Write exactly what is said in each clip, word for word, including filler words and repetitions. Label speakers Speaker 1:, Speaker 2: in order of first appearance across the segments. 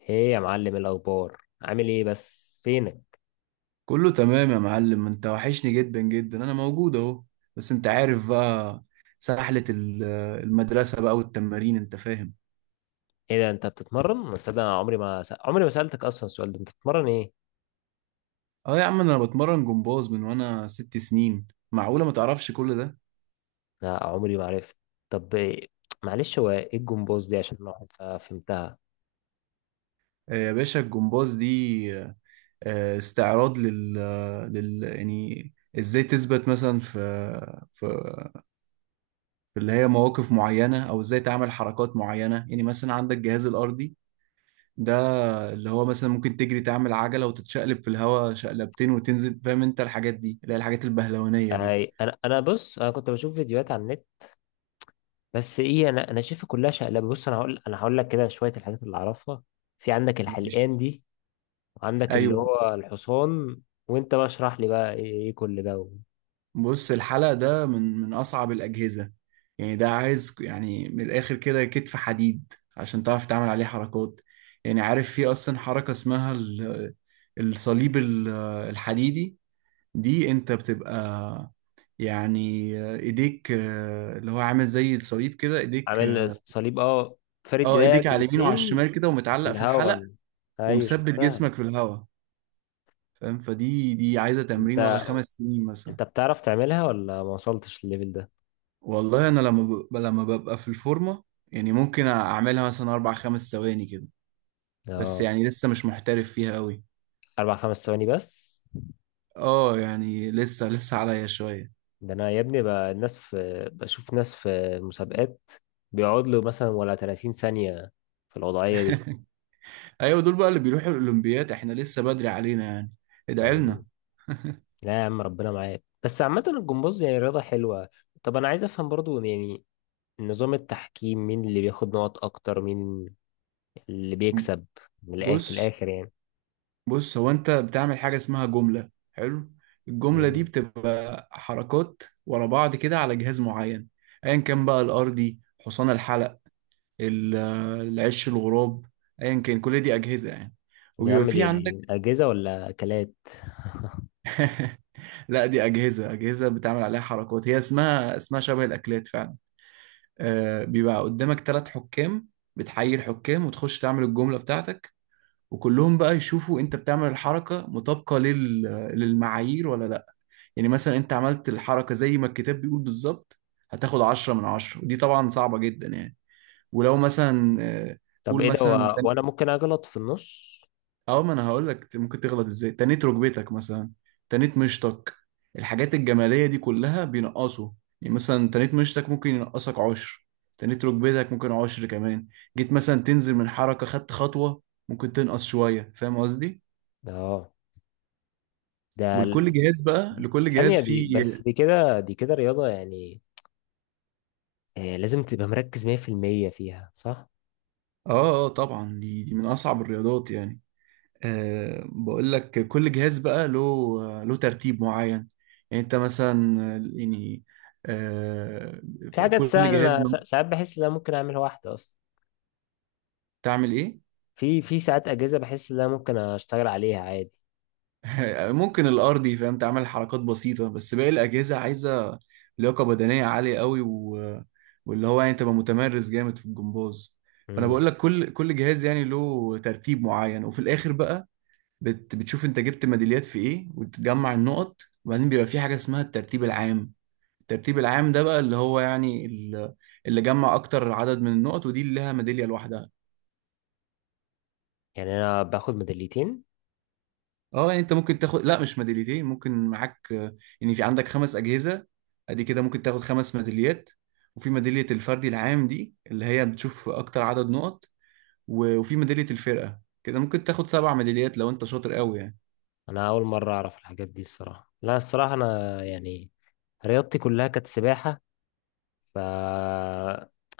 Speaker 1: ايه يا معلم، الاخبار؟ عامل ايه؟ بس فينك؟
Speaker 2: كله تمام يا معلم، انت وحشني جدا جدا. انا موجود اهو. بس انت عارف بقى، سحلة ال- المدرسة بقى والتمارين، انت فاهم.
Speaker 1: ايه ده؟ انت بتتمرن؟ ما تصدق، انا عمري ما س... عمري ما سالتك اصلا السؤال ده. انت بتتمرن ايه؟
Speaker 2: اه يا عم، انا بتمرن جمباز من وانا ست سنين. معقولة ما تعرفش كل ده؟
Speaker 1: لا، عمري ما عرفت. طب إيه؟ معلش، هو ايه الجمبوز دي، عشان الواحد ما فهمتها؟
Speaker 2: آه يا باشا، الجمباز دي آه استعراض لل, لل... يعني ازاي تثبت مثلا في في في اللي هي مواقف معينة، او ازاي تعمل حركات معينة. يعني مثلا عندك الجهاز الارضي ده، اللي هو مثلا ممكن تجري تعمل عجلة وتتشقلب في الهواء شقلبتين وتنزل. فاهم انت الحاجات دي، اللي هي الحاجات البهلوانية دي.
Speaker 1: أي... انا، انا بص، انا كنت بشوف فيديوهات على النت. بس ايه، انا انا شايفها كلها شقلبه. بص، انا هقول انا هقول لك كده شويه الحاجات اللي اعرفها. في عندك
Speaker 2: مش.
Speaker 1: الحلقان دي، وعندك اللي
Speaker 2: ايوه.
Speaker 1: هو الحصان. وانت بقى اشرح لي بقى، ايه إيه كل ده؟
Speaker 2: بص، الحلق ده من من اصعب الاجهزة. يعني ده عايز يعني من الاخر كده كتف حديد عشان تعرف تعمل عليه حركات. يعني عارف، في اصلا حركة اسمها ال- الصليب ال- الحديدي. دي انت بتبقى يعني ايديك آه، اللي هو عامل زي الصليب كده ايديك.
Speaker 1: عامل صليب، اه. فارد
Speaker 2: اه، ايديك
Speaker 1: ايديك
Speaker 2: على اليمين وعلى
Speaker 1: الاتنين.
Speaker 2: الشمال كده
Speaker 1: في
Speaker 2: ومتعلق في الحلق.
Speaker 1: الهوا. ايوه،
Speaker 2: ومثبت
Speaker 1: شفتها.
Speaker 2: جسمك في الهواء. فاهم؟ فدي دي عايزة تمرين ولا
Speaker 1: انت
Speaker 2: خمس سنين مثلا.
Speaker 1: انت بتعرف تعملها ولا ما وصلتش الليفل ده؟
Speaker 2: والله انا لما ببقى لما ببقى في الفورمة، يعني ممكن اعملها مثلا اربع خمس ثواني كده. بس
Speaker 1: اه،
Speaker 2: يعني لسه مش محترف فيها قوي.
Speaker 1: اربع خمس ثواني بس؟
Speaker 2: اه، يعني لسه لسه عليا شوية.
Speaker 1: ده انا يا ابني، بقى الناس، في، بشوف ناس في مسابقات بيقعد له مثلا ولا ثلاثين ثانية في الوضعية دي.
Speaker 2: ايوه، دول بقى اللي بيروحوا الاولمبياد، احنا لسه بدري علينا يعني. ادعي
Speaker 1: مم.
Speaker 2: لنا.
Speaker 1: لا يا عم، ربنا معاك. بس عامة الجمباز يعني رياضة حلوة. طب انا عايز افهم برضو يعني نظام التحكيم. مين اللي بياخد نقط اكتر؟ مين اللي بيكسب؟ من الآخر في
Speaker 2: بص
Speaker 1: الاخر يعني.
Speaker 2: بص هو انت بتعمل حاجة اسمها جملة حلو. الجملة دي
Speaker 1: مم.
Speaker 2: بتبقى حركات ورا بعض كده على جهاز معين. ايا كان بقى، الارضي، حصان الحلق، ال- العش، الغراب، ايا كان، كل دي اجهزه يعني.
Speaker 1: يا
Speaker 2: وبيبقى
Speaker 1: عم،
Speaker 2: في
Speaker 1: دي
Speaker 2: عندك.
Speaker 1: أجهزة ولا أكلات؟
Speaker 2: لا، دي اجهزه اجهزه بتعمل عليها حركات، هي اسمها اسمها شبه الاكلات فعلا. آه، بيبقى قدامك ثلاث حكام. بتحيي الحكام وتخش تعمل الجمله بتاعتك، وكلهم بقى يشوفوا انت بتعمل الحركه مطابقه لل... للمعايير ولا لا. يعني مثلا انت عملت الحركه زي ما الكتاب بيقول بالظبط، هتاخد عشرة من عشرة. ودي طبعا صعبة جدا يعني. ولو مثلا آه،
Speaker 1: طب
Speaker 2: قول
Speaker 1: إيه ده
Speaker 2: مثلا،
Speaker 1: و... وأنا ممكن أغلط في النص؟
Speaker 2: اه ما انا هقول لك ممكن تغلط ازاي. تنيت ركبتك مثلا، تنيت مشطك، الحاجات الجماليه دي كلها بينقصوا. يعني مثلا تنيت مشطك ممكن ينقصك عشر، تنيت ركبتك ممكن عشر كمان. جيت مثلا تنزل من حركه خدت خطوه، ممكن تنقص شويه. فاهم قصدي؟
Speaker 1: أه، ده ال-
Speaker 2: ولكل جهاز بقى
Speaker 1: دي دي
Speaker 2: لكل
Speaker 1: ثانية.
Speaker 2: جهاز
Speaker 1: دي
Speaker 2: فيه.
Speaker 1: بس، دي كده، دي كده رياضة يعني. آه، لازم تبقى مركز مية في المية فيها، صح؟
Speaker 2: اه اه طبعا، دي دي من اصعب الرياضات يعني. أه بقول لك، كل جهاز بقى له له ترتيب معين. يعني انت مثلا، يعني أه
Speaker 1: في
Speaker 2: في
Speaker 1: حاجات
Speaker 2: كل
Speaker 1: سهلة،
Speaker 2: جهاز
Speaker 1: أنا سا- ساعات بحس إن أنا ممكن أعملها واحدة أصلا.
Speaker 2: تعمل ايه؟
Speaker 1: في في ساعات أجهزة بحس إن أنا ممكن أشتغل عليها عادي.
Speaker 2: ممكن الارضي، فاهم، تعمل حركات بسيطة. بس باقي الاجهزة عايزة لياقة بدنية عالية قوي و... واللي هو يعني تبقى متمرس جامد في الجمباز. فانا
Speaker 1: مم.
Speaker 2: بقول لك كل كل جهاز يعني له ترتيب معين، وفي الاخر بقى بت... بتشوف انت جبت ميداليات في ايه، وتجمع النقط. وبعدين بيبقى في حاجة اسمها الترتيب العام. الترتيب العام ده بقى اللي هو يعني ال- اللي جمع اكتر عدد من النقط، ودي اللي لها ميداليه لوحدها.
Speaker 1: يعني أنا باخد ميداليتين؟
Speaker 2: اه يعني انت ممكن تاخد، لا مش ميداليتين، ممكن معاك آه، يعني في عندك خمس اجهزه، ادي كده ممكن تاخد خمس ميداليات. وفي ميداليه الفردي العام دي، اللي هي بتشوف اكتر عدد نقط. و- وفي ميداليه الفرقه كده ممكن تاخد سبع ميداليات لو انت شاطر قوي يعني.
Speaker 1: أنا أول مرة أعرف الحاجات دي الصراحة. لا، الصراحة أنا يعني رياضتي كلها كانت سباحة. ف،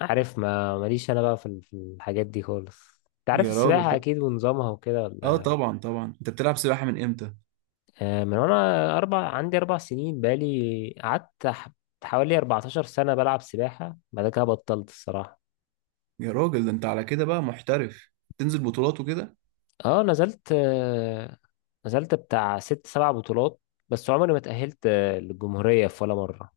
Speaker 1: عارف، ما ماليش انا بقى في ال- في الحاجات دي خالص. انت عارف
Speaker 2: يا
Speaker 1: السباحة
Speaker 2: راجل،
Speaker 1: اكيد ونظامها وكده،
Speaker 2: اه
Speaker 1: ولا؟
Speaker 2: طبعا طبعا، انت بتلعب سباحه من امتى؟
Speaker 1: آه، من وانا اربع عندي اربع سنين، بقالي قعدت ح- حوالي اربعة عشر سنة بلعب سباحة. بعد كده بطلت الصراحة.
Speaker 2: يا راجل، ده انت على كده بقى محترف، تنزل بطولات وكده.
Speaker 1: اه، نزلت آه، نزلت بتاع ست سبع بطولات. بس عمري ما اتأهلت آه، للجمهورية في ولا مرة.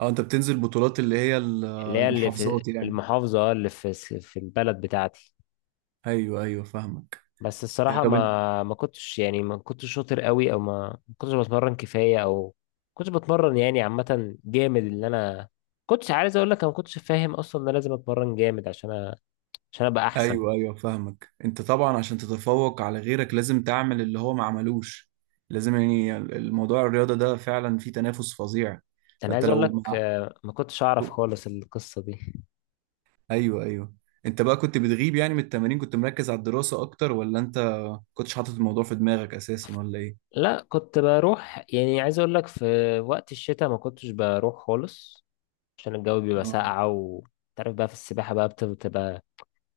Speaker 2: اه انت بتنزل بطولات اللي هي ال-
Speaker 1: اللي هي اللي في
Speaker 2: المحافظات يعني.
Speaker 1: المحافظة، اللي في في البلد بتاعتي.
Speaker 2: ايوه ايوه فاهمك.
Speaker 1: بس
Speaker 2: آه،
Speaker 1: الصراحة
Speaker 2: طب انت.
Speaker 1: ما ما كنتش يعني، ما كنتش شاطر قوي، او ما ما كنتش بتمرن كفاية، او ما كنتش بتمرن يعني، عامة جامد اللي انا كنتش عايز اقول لك. انا ما كنتش فاهم اصلا ان انا لازم اتمرن جامد عشان أ... عشان ابقى احسن.
Speaker 2: ايوه ايوه فاهمك، انت طبعا عشان تتفوق على غيرك لازم تعمل اللي هو ما عملوش. لازم يعني، الموضوع الرياضة ده فعلا فيه تنافس فظيع.
Speaker 1: انا
Speaker 2: فانت
Speaker 1: عايز اقول
Speaker 2: لو
Speaker 1: لك،
Speaker 2: مع...
Speaker 1: آه، ما كنتش اعرف خالص القصة دي.
Speaker 2: ايوه ايوه. انت بقى كنت بتغيب يعني من التمارين؟ كنت مركز على الدراسة اكتر، ولا انت كنتش حاطط الموضوع في دماغك اساسا، ولا ايه؟
Speaker 1: لا، كنت بروح يعني، عايز اقول لك، في وقت الشتاء ما كنتش بروح خالص، عشان الجو بيبقى
Speaker 2: اه
Speaker 1: ساقعة، وتعرف بقى في السباحة بقى بتبقى،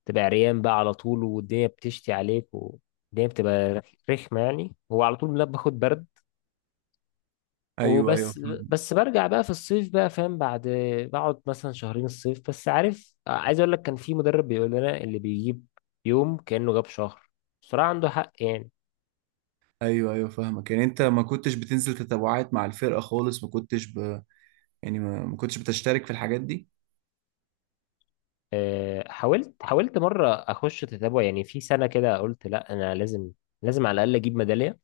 Speaker 1: تبقى عريان بقى على طول، والدنيا بتشتي عليك، والدنيا بتبقى رخمة يعني. هو على طول لا، باخد برد
Speaker 2: ايوه ايوه
Speaker 1: وبس.
Speaker 2: فاهم.
Speaker 1: بس برجع بقى في الصيف بقى، فاهم. بعد بقعد مثلا شهرين الصيف بس. عارف، عايز اقول لك، كان في مدرب بيقول لنا: اللي بيجيب يوم كأنه جاب شهر. بصراحة عنده حق يعني.
Speaker 2: ايوه ايوه فاهمك، يعني انت ما كنتش بتنزل تتابعات مع الفرقة خالص؟ ما كنتش ب... يعني ما ما كنتش بتشترك في الحاجات دي.
Speaker 1: آه، حاولت حاولت مرة اخش تتابع، يعني في سنة كده قلت لا، انا لازم، لازم على الاقل اجيب ميدالية.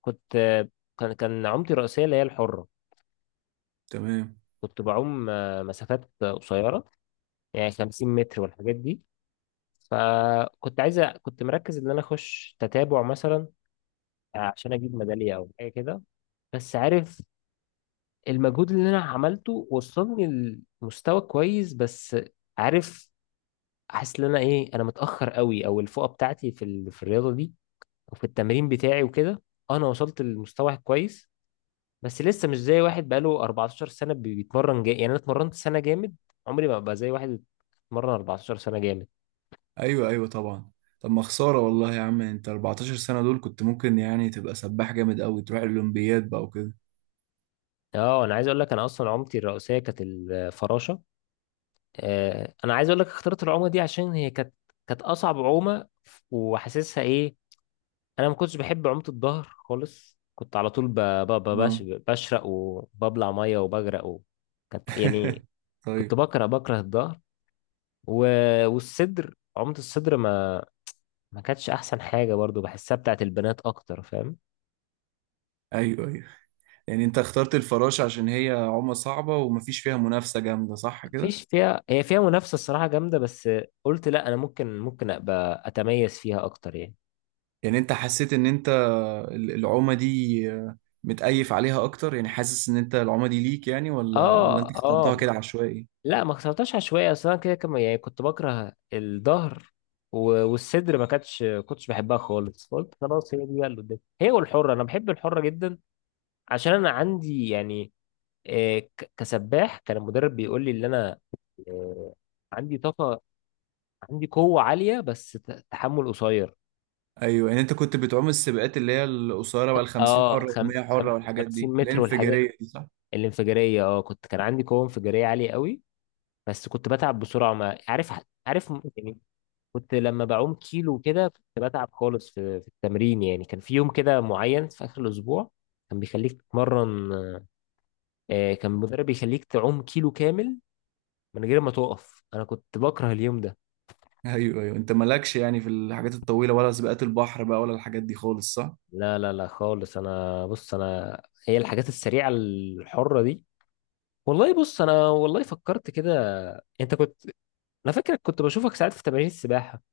Speaker 1: كنت آه، كان كان عومتي الرئيسية اللي هي الحرة.
Speaker 2: تمام.
Speaker 1: كنت بعوم آه، مسافات قصيرة، يعني خمسين متر والحاجات دي. فكنت عايز أ- كنت مركز ان انا اخش تتابع مثلا، عشان اجيب ميداليه او حاجه كده. بس عارف، المجهود اللي انا عملته وصلني لمستوى كويس. بس عارف، حاسس ان انا ايه، انا متاخر قوي، او الفوقه بتاعتي في ال... في الرياضه دي وفي التمرين بتاعي وكده. انا وصلت للمستوى كويس، بس لسه مش زي واحد بقاله اربعة عشر سنه بي- بيتمرن جا... يعني انا اتمرنت سنه جامد، عمري ما ابقى زي واحد اتمرن اربعة عشر سنه جامد.
Speaker 2: ايوه ايوه طبعا. طب ما خساره والله يا عم، انت اربع عشرة سنة سنه دول كنت ممكن يعني تبقى سباح جامد قوي، تروح الاولمبياد بقى وكده.
Speaker 1: اه، انا عايز اقول لك، انا اصلا عملتي الرئيسيه كانت الفراشه. آه، انا عايز اقول لك، اخترت العومه دي عشان هي كانت كانت اصعب عومه، وحاسسها ايه. انا ما كنتش بحب عومه الظهر خالص، كنت على طول ب... ب... ب... بش...
Speaker 2: اه.
Speaker 1: بشرق وببلع ميه وبغرق و... كانت يعني. كنت
Speaker 2: طيب.
Speaker 1: بكره، بكره الظهر و... والصدر عومه الصدر ما ما كانتش احسن حاجه برضو، بحسها بتاعت البنات اكتر، فاهم.
Speaker 2: ايوه ايوه، يعني انت اخترت الفراشه عشان هي عومه صعبه ومفيش فيها منافسه جامده، صح كده؟
Speaker 1: مفيش فيها، هي فيها منافسه الصراحه جامده. بس قلت لا، انا ممكن ممكن ابقى اتميز فيها اكتر يعني.
Speaker 2: يعني انت حسيت ان انت ال- العومه دي متأيف عليها اكتر؟ يعني حاسس ان انت العومه دي ليك يعني، ولا ولا انت
Speaker 1: اه
Speaker 2: اخترتها
Speaker 1: اه.
Speaker 2: كده عشوائي؟
Speaker 1: لا، ما اخترتهاش عشوائي. اصل انا كده كم، يعني كنت بكره الظهر، و- والصدر ما كانتش كنتش بحبها خالص. فقلت خلاص، هي دي بقى اللي قدامي، هي والحره. انا بحب الحره جدا، عشان انا عندي يعني، آه، ك- كسباح، كان المدرب بيقول لي ان انا، آه، عندي طاقه، عندي قوه عاليه، بس ت- تحمل قصير.
Speaker 2: ايوه، يعني انت كنت بتعوم السباقات اللي هي القصيره بقى، ال خمسين
Speaker 1: اه،
Speaker 2: حره وال مية
Speaker 1: خمس خم-
Speaker 2: حره والحاجات
Speaker 1: خمسين
Speaker 2: دي
Speaker 1: متر والحاجات
Speaker 2: الانفجاريه دي، صح؟
Speaker 1: الانفجاريه. اه، كنت كان عندي قوه انفجاريه عاليه قوي، بس كنت بتعب بسرعه. ما عارف، عارف، يعني كنت لما بعوم كيلو كده كنت بتعب خالص في في التمرين. يعني كان في يوم كده معين في آخر الأسبوع كان بيخليك تتمرن، آه، كان المدرب بيخليك تعوم كيلو كامل من غير ما تقف. أنا كنت بكره اليوم ده.
Speaker 2: ايوه ايوه، انت مالكش يعني في الحاجات الطويله ولا سباقات البحر بقى ولا الحاجات دي خالص، صح؟
Speaker 1: لا لا لا خالص، أنا بص. أنا هي الحاجات السريعة الحرة دي، والله. بص، أنا والله فكرت كده. أنت كنت، أنا فاكرك كنت بشوفك ساعات في تمارين السباحة.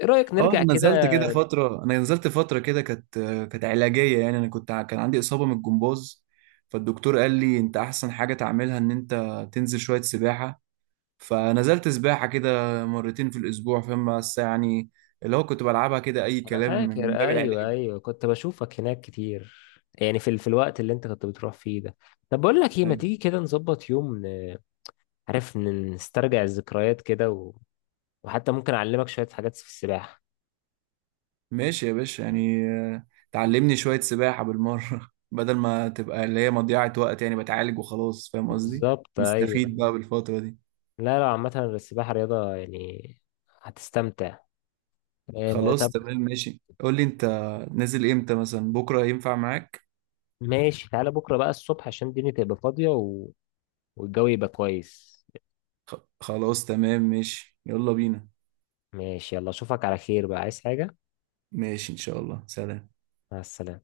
Speaker 1: إيه رأيك
Speaker 2: اه،
Speaker 1: نرجع
Speaker 2: انا
Speaker 1: كده؟
Speaker 2: نزلت كده فتره انا نزلت فتره كده، كانت كانت علاجيه يعني. انا كنت ع- كان عندي اصابه من الجمباز. فالدكتور قال لي انت احسن حاجه تعملها ان انت تنزل شويه سباحه. فنزلت سباحه كده مرتين في الاسبوع، فاهم. بس يعني اللي هو كنت بلعبها كده اي
Speaker 1: انا
Speaker 2: كلام من
Speaker 1: فاكر،
Speaker 2: باب
Speaker 1: ايوه
Speaker 2: العلاج.
Speaker 1: ايوه، كنت بشوفك هناك كتير، يعني في ال- في الوقت اللي انت كنت بتروح فيه ده. طب بقول لك ايه، ما تيجي كده نظبط يوم، ن- عارف، ن- نسترجع الذكريات كده و... وحتى ممكن اعلمك شوية حاجات في السباحة.
Speaker 2: ماشي يا باشا، يعني آه، تعلمني شوية سباحة بالمرة بدل ما تبقى اللي هي مضيعة وقت، يعني بتعالج وخلاص، فاهم قصدي.
Speaker 1: بالظبط، ايوه.
Speaker 2: نستفيد بقى بالفترة دي.
Speaker 1: لا لا، عامة السباحة رياضة يعني هتستمتع. آه
Speaker 2: خلاص
Speaker 1: طب،
Speaker 2: تمام ماشي، قول لي انت نازل امتى مثلا، بكرة ينفع معاك؟
Speaker 1: ماشي، تعالى بكرة بقى الصبح، عشان الدنيا تبقى فاضية و... والجو يبقى كويس.
Speaker 2: خ- خلاص تمام ماشي، يلا بينا.
Speaker 1: ماشي، يلا، اشوفك على خير بقى. عايز حاجة؟
Speaker 2: ماشي ان شاء الله، سلام.
Speaker 1: مع السلامة.